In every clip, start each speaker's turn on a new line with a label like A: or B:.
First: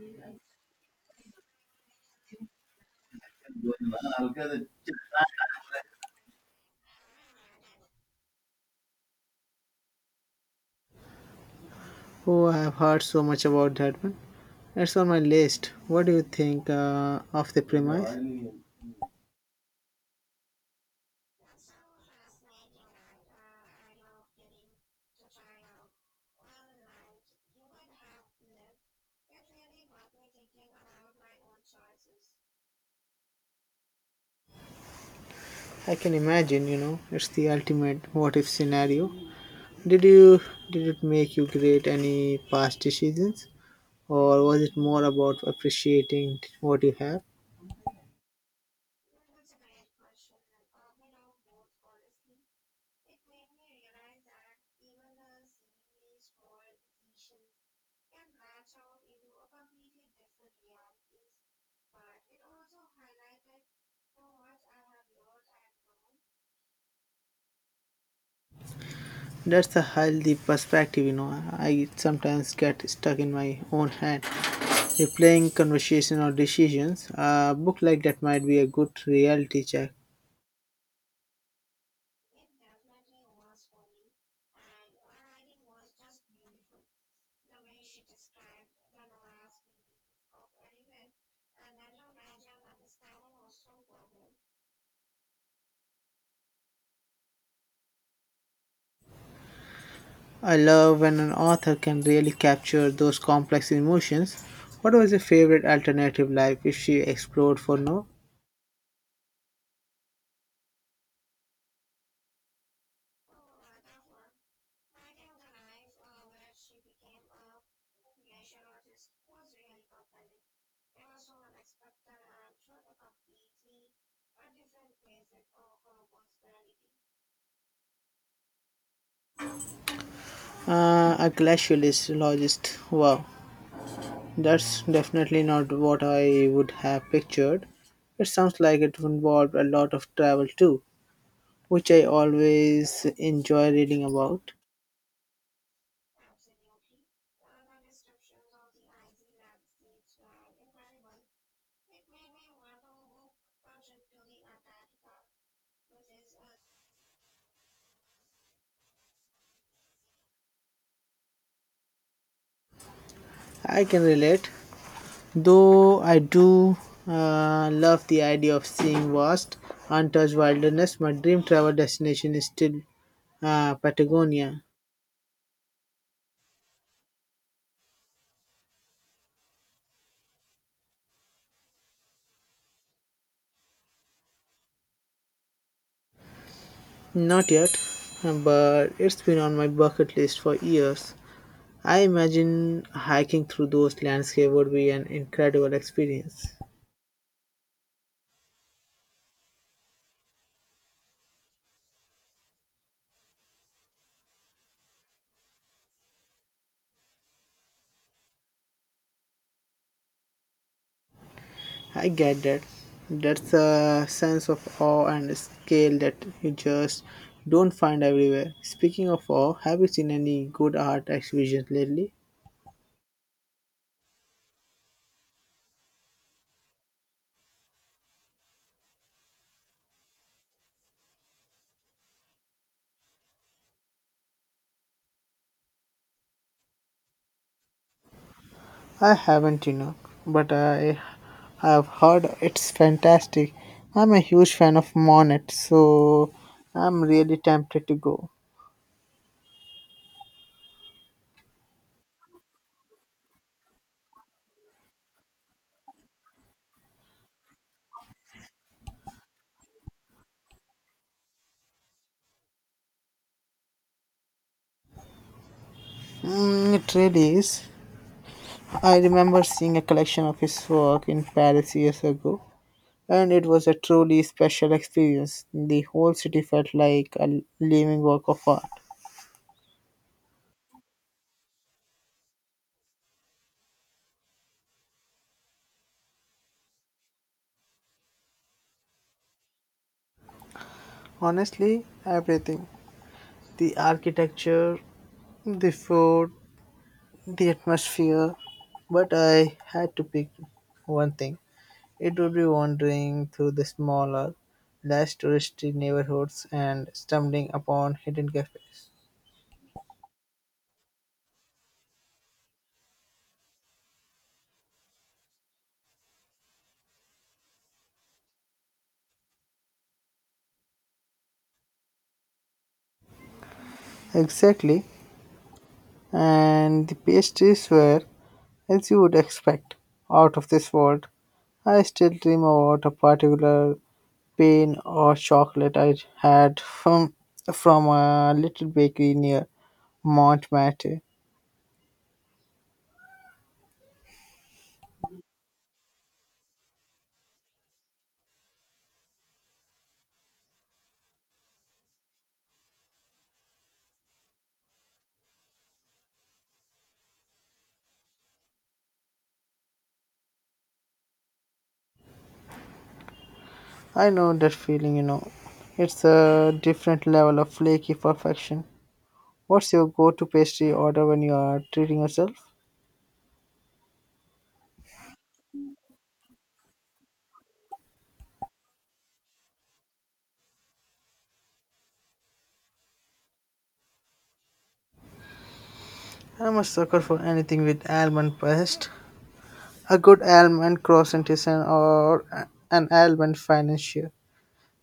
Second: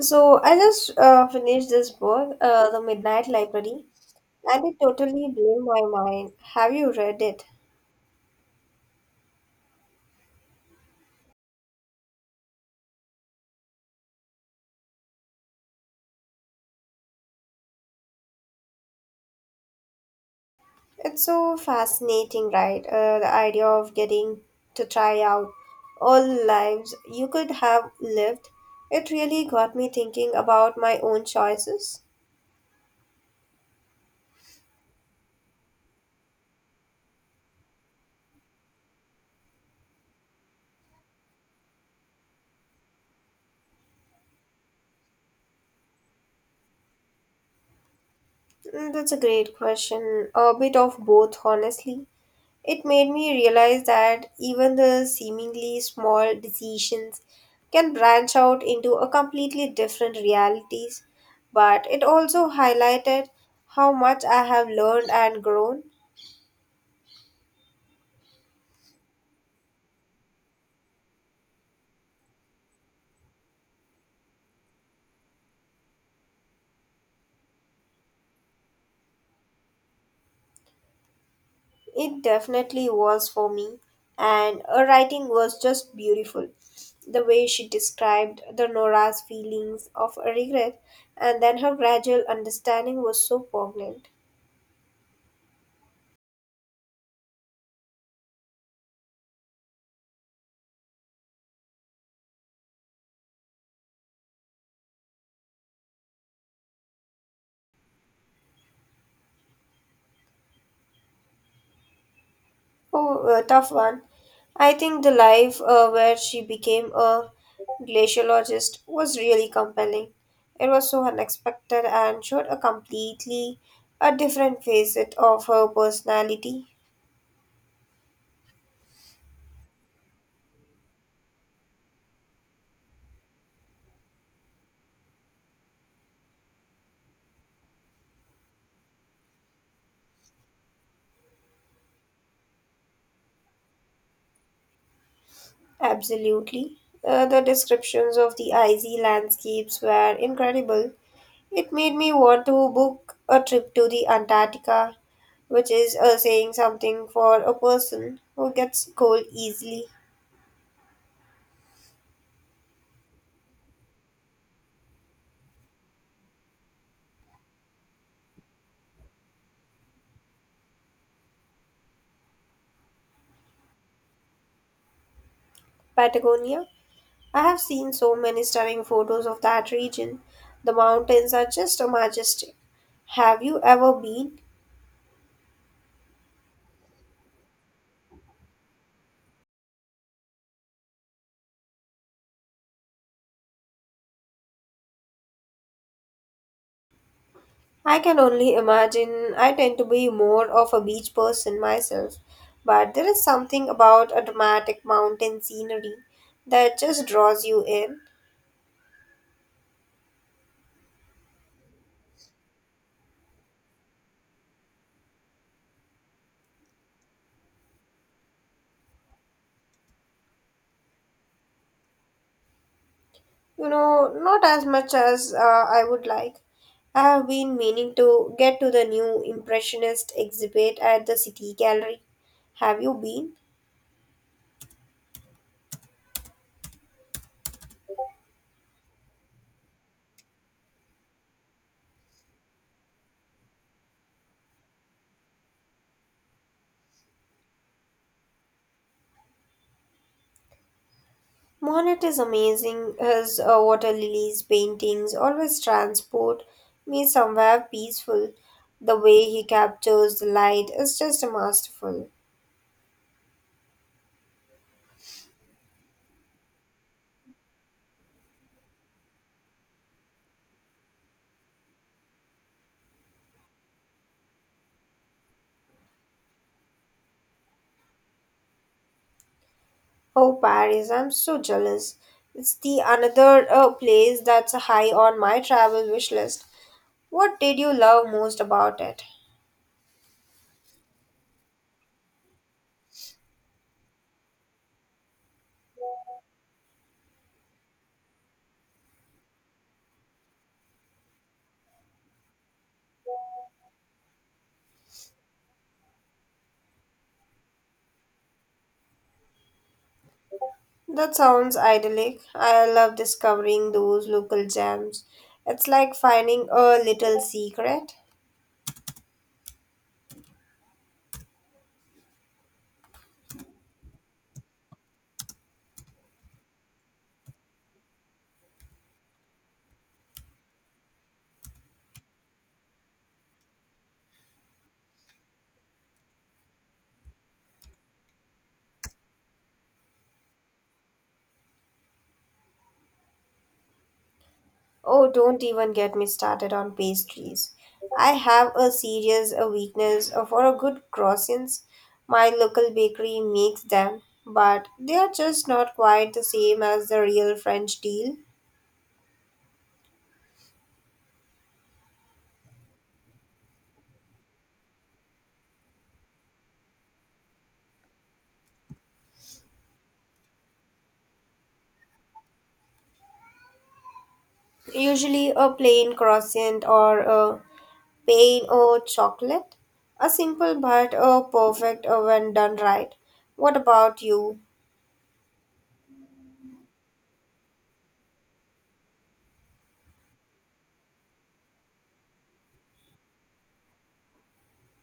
A: So I just finished this book, The Midnight Library, and it totally blew my mind. Have you read it?
B: Oh, I've heard so much about that one. It's on my list. What do you think of the premise?
A: It's so fascinating, right? The idea of getting to try out all the lives you could have lived. It really got me thinking about my own choices.
B: I can imagine, you know, it's the ultimate what if scenario. Did you did it make you create any past decisions or was it more about appreciating what you have?
A: Mm, that's a great question. A bit of both, honestly. It made me realize that even the seemingly small decisions can branch out into a completely different realities, but it also highlighted how much I have learned and grown.
B: That's a healthy perspective, you know. I sometimes get stuck in my own head replaying conversation or decisions. A book like that might be a good reality check.
A: It definitely was for me, and her writing was just beautiful. The way she described the Nora's feelings of regret and then her gradual understanding was so poignant.
B: I love when an author can really capture those complex emotions. What was your favorite alternative life if she explored for no?
A: Oh, a tough one. I think the life where she became a glaciologist was really compelling. It was so unexpected and showed a completely a different facet of her personality.
B: A glaciologist. Wow, that's definitely not what I would have pictured. It sounds like it involved a lot of travel too, which I always enjoy reading about.
A: Absolutely. The descriptions of the icy landscapes were incredible. It made me want to book a trip to the Antarctica, which is saying something for a person who gets cold easily.
B: I can relate. Though I do love the idea of seeing vast, untouched wilderness, my dream travel destination is still Patagonia.
A: Patagonia. I have seen so many stunning photos of that region. The mountains are just majestic. Have you ever been?
B: Not yet, but it's been on my bucket list for years. I imagine hiking through those landscapes would be an incredible experience.
A: I can only imagine. I tend to be more of a beach person myself, but there is something about a dramatic mountain scenery that just draws you in.
B: I get that. That's a sense of awe and scale that you just don't find everywhere. Speaking of awe, have you seen any good art exhibitions lately?
A: You know, not as much as I would like. I have been meaning to get to the new Impressionist exhibit at the City Gallery. Have you been?
B: I haven't, you know, but I have heard it's fantastic. I'm a huge fan of Monet, so I'm really tempted to go.
A: Monet is amazing. His water lilies paintings always transport me somewhere peaceful. The way he captures the light is just masterful.
B: Mm, it really is. I remember seeing a collection of his work in Paris years ago, and it was a truly special experience. The whole city felt like a living work of art.
A: Oh, Paris, I'm so jealous. It's the another place that's high on my travel wish list. What did you love most about it?
B: Honestly, everything the architecture, the food, the atmosphere, but I had to pick one thing. It would be wandering through the smaller, less touristy neighborhoods and stumbling upon hidden cafes.
A: That sounds idyllic. I love discovering those local gems. It's like finding a little secret.
B: Exactly, and the pastries were, as you would expect, out of this world. I still dream about a particular pain or chocolate I had from a little bakery near Montmartre.
A: Oh, don't even get me started on pastries. I have a serious a weakness for a good croissants. My local bakery makes them, but they are just not quite the same as the real French deal.
B: I know that feeling, you know. It's a different level of flaky perfection. What's your go to pastry order when you are treating yourself?
A: Usually a plain croissant or a pain au chocolate. A simple but a perfect when done right. What about you?
B: I'm a sucker for anything with almond paste. A good almond croissant is an an almond financier.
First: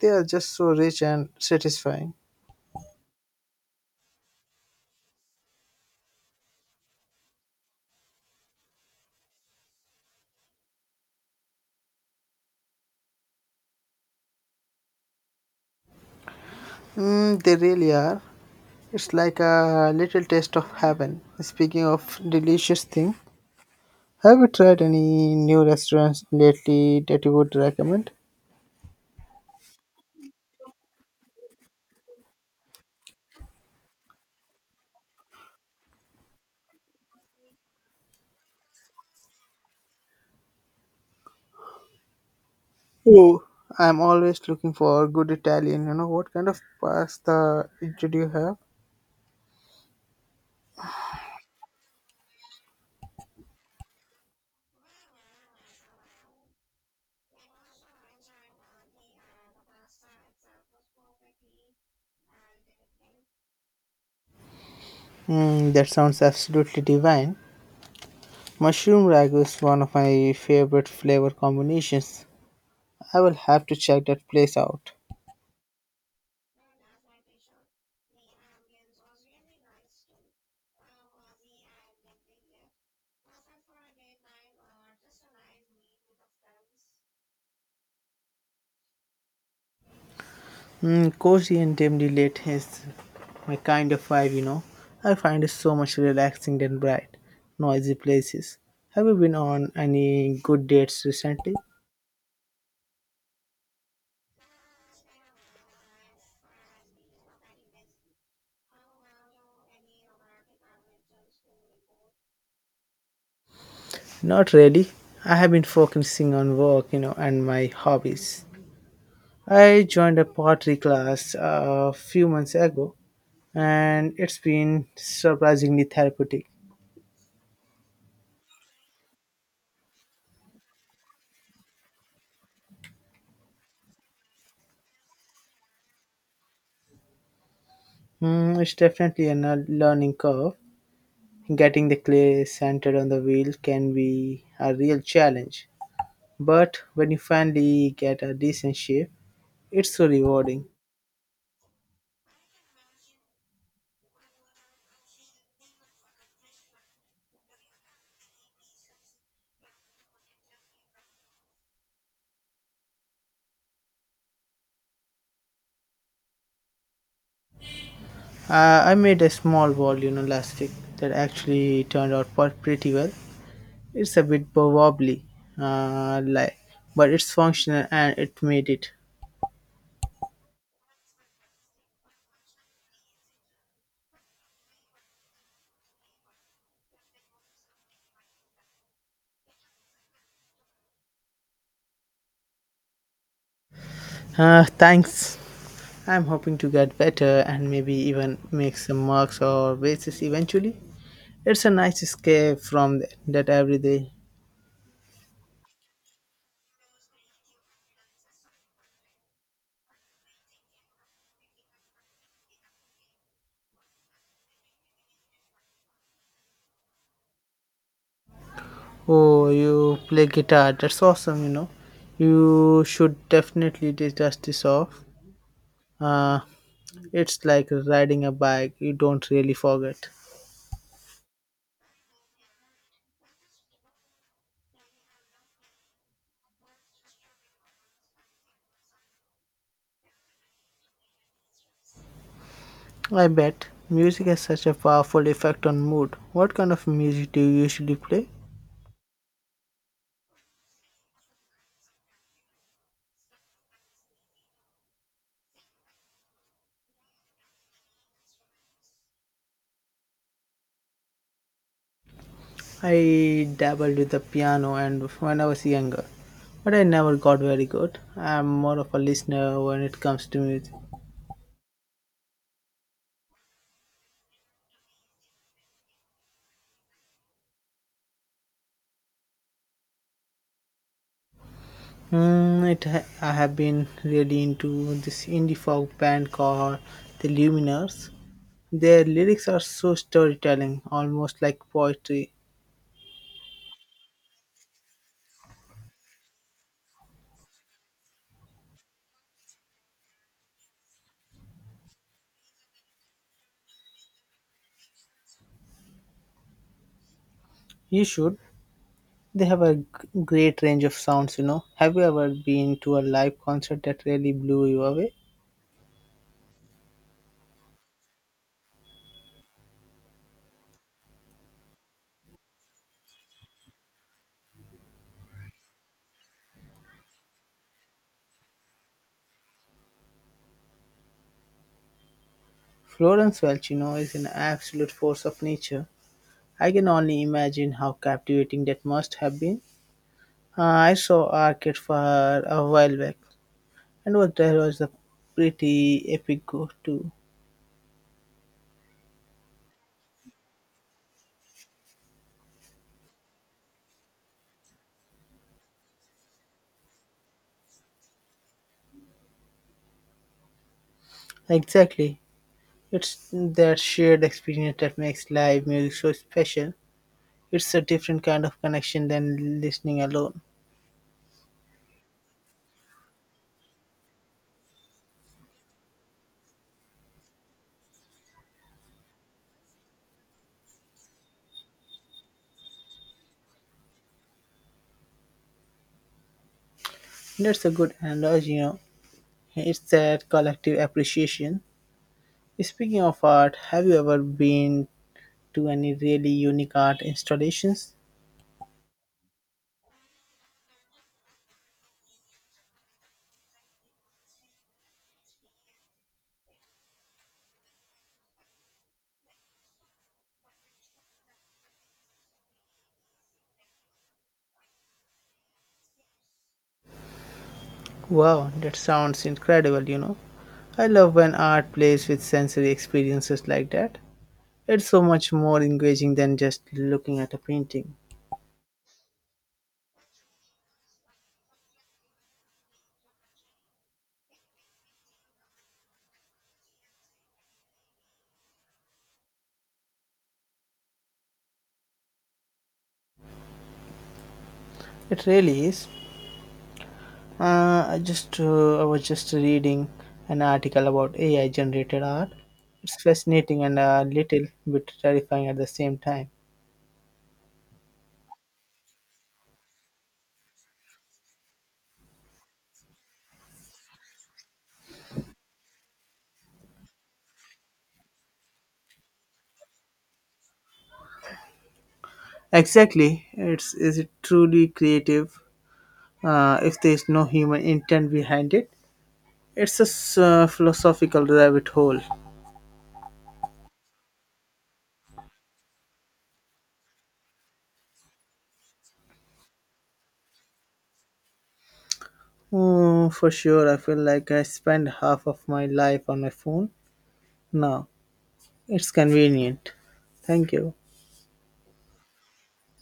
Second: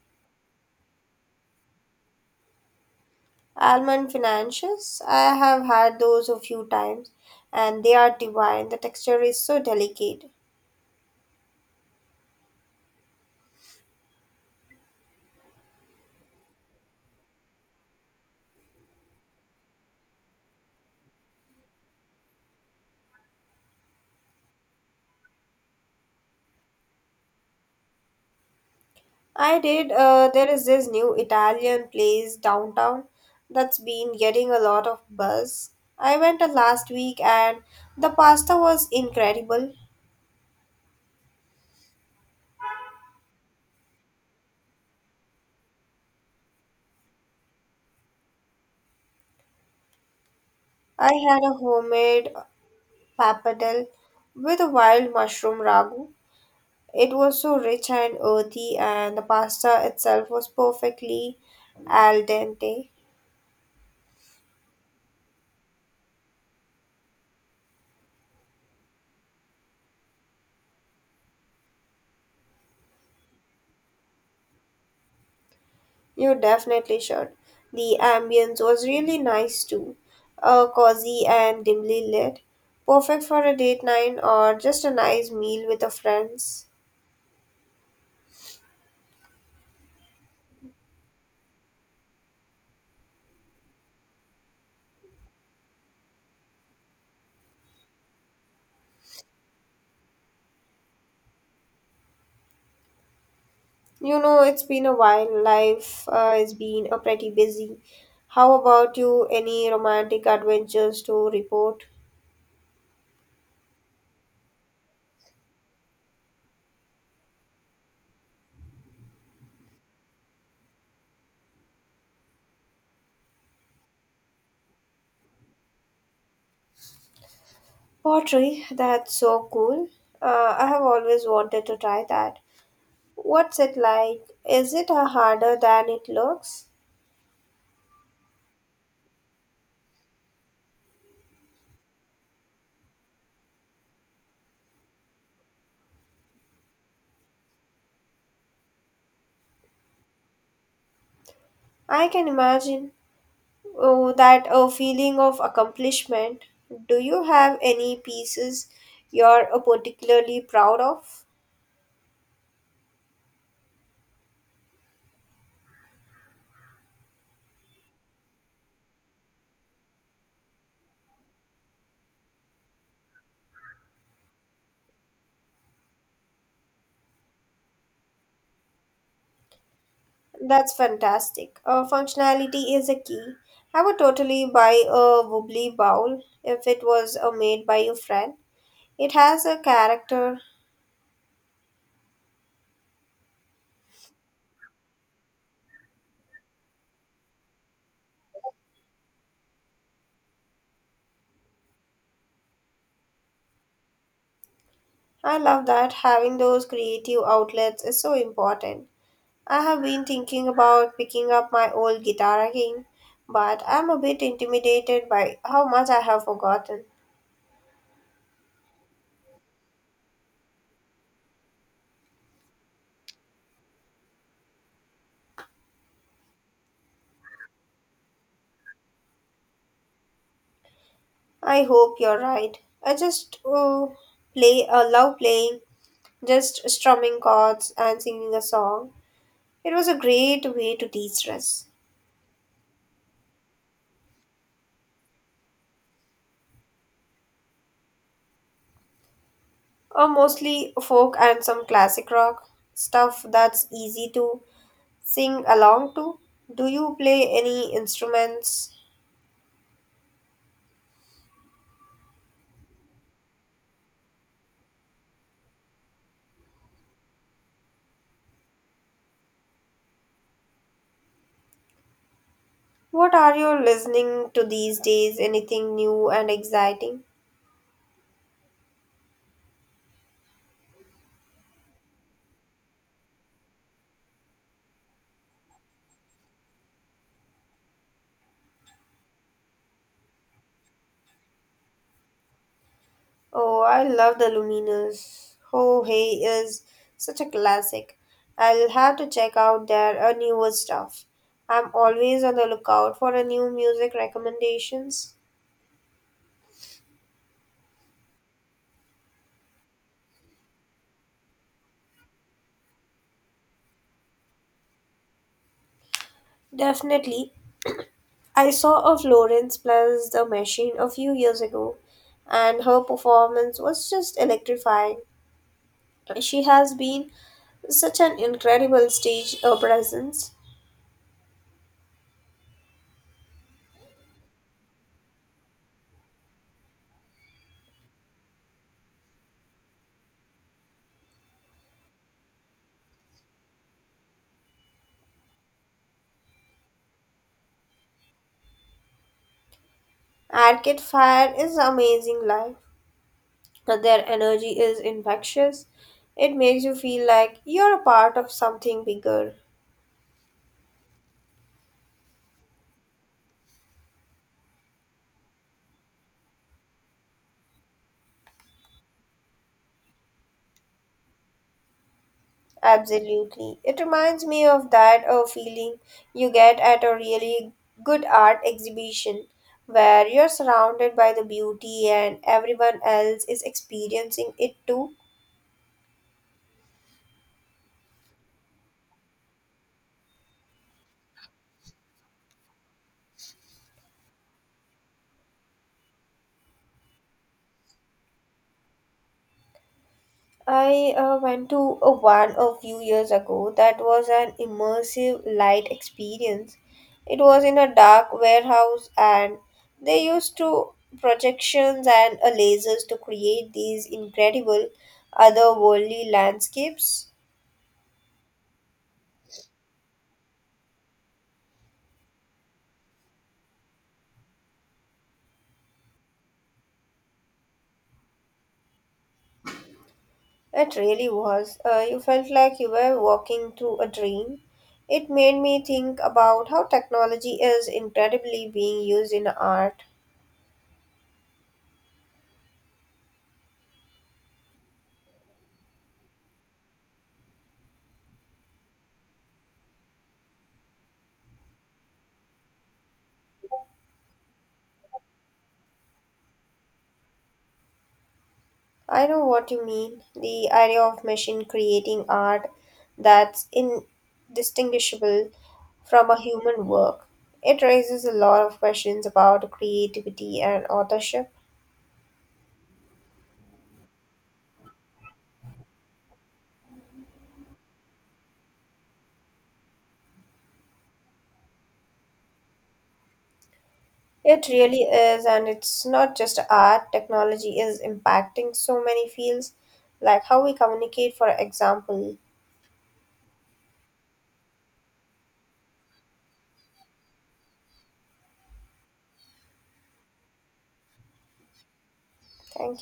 B: They are just so rich and satisfying.
A: Almond financials, I have had those a few times and they are divine. The texture is so delicate.
B: Mm, they really are. It's like a little taste of heaven. Speaking of delicious thing, have you tried any new restaurants lately that you would recommend?
A: I did, there is this new Italian place downtown that's been getting a lot of buzz. I went last week and the pasta was incredible.
B: Oh, I'm always looking for good Italian. You know, what kind of pasta did you have?
A: I had a homemade pappardelle with a wild mushroom ragu. It was so rich and earthy, and the pasta itself was perfectly al dente.
B: Mm, that sounds absolutely divine. Mushroom ragu is one of my favorite flavor combinations. I will have to check that place out.
A: You definitely should. The ambience was really nice too, cozy and dimly lit, perfect for a date night or just a nice meal with the friends.
B: Mm, cozy and dimly lit is my kind of vibe, you know. I find it so much relaxing than bright, noisy places. Have you been on any good dates recently?
A: You know, it's been a while. Life has been a pretty busy. How about you? Any romantic adventures to report?
B: Not really. I have been focusing on work, you know, and my hobbies. I joined a pottery class a few months ago, and it's been surprisingly therapeutic.
A: Pottery, that's so cool. I have always wanted to try that. What's it like? Is it harder than it looks?
B: Mm, it's definitely a learning curve. Getting the clay centered on the wheel can be a real challenge, but when you finally get a decent shape, it's so rewarding.
A: I can imagine. Oh, that a feeling of accomplishment. Do you have any pieces you're particularly proud of?
B: I made a small ball, you know, last week that actually turned out pretty well. It's a bit wobbly, uh, like, but it's functional and it made it.
A: That's fantastic. Functionality is a key. I would totally buy a wobbly bowl if it was made by a friend. It has a character.
B: Thanks. I'm hoping to get better and maybe even make some marks or bases eventually. It's a nice escape from that every day.
A: I love that having those creative outlets is so important. I have been thinking about picking up my old guitar again, but I'm a bit intimidated by how much I have forgotten.
B: Oh, you play guitar. That's awesome, you know. You should definitely dust this off. Uh, it's like riding a bike, you don't really forget.
A: I hope you're right. I just play love playing, just strumming chords and singing a song. It was a great way to de-stress.
B: I bet music has such a powerful effect on mood. What kind of music do you usually play?
A: Mostly folk and some classic rock stuff that's easy to sing along to. Do you play any instruments?
B: I dabbled with the piano and when I was younger, but I never got very good. I'm more of a listener when it comes to music.
A: What are you listening to these days? Anything new and exciting?
B: I have been really into this indie folk band called The Luminers. Their lyrics are so storytelling, almost like poetry.
A: Oh, I love the Lumineers. Oh, hey is such a classic. I'll have to check out their newer stuff. I'm always on the lookout for a new music recommendations.
B: You should. They have a great range of sounds, you know. Have you ever been to a live concert that really blew you away?
A: Definitely. I saw a Florence plus the Machine a few years ago, and her performance was just electrifying. She has been such an incredible stage presence.
B: Florence Welch, you know, is an absolute force of nature. I can only imagine how captivating that must have been. I saw Arcade Fire a while back, and what there was a pretty epic go too.
A: Arcade Fire is amazing live. And Their energy is infectious. It makes you feel like you're a part of something bigger.
B: Exactly. It's that shared experience that makes live music so special. It's a different kind of connection than listening alone.
A: Absolutely. It reminds me of that feeling you get at a really good art exhibition where you're surrounded by the beauty and everyone else is experiencing it too.
B: That's a good analogy, you know. It's that collective appreciation. Speaking of art, have you ever been to any really unique art installations?
A: I went to a one a few years ago that was an immersive light experience. It was in a dark warehouse and they used to projections and lasers to create these incredible otherworldly landscapes.
B: Wow, that sounds incredible, you know. I love when art plays with sensory experiences like that. It's so much more engaging than just looking at a painting.
A: It really was. You felt like you were walking through a dream. It made me think about how technology is incredibly being used in art.
B: It really is. I was just reading an article about AI generated art. It's fascinating and a little bit terrifying at the same time.
A: I know what you mean. The idea of machine creating art that's indistinguishable from a human work. It raises a lot of questions about creativity and authorship.
B: Exactly. It's is it truly creative if there is no human intent behind it? It's a philosophical rabbit hole.
A: It really is, and it's not just art. Technology is impacting so many fields, like how we communicate, for example.
B: Oh, for sure, I feel like I spend half of my life on my phone now. It's convenient. Thank you.
A: Thank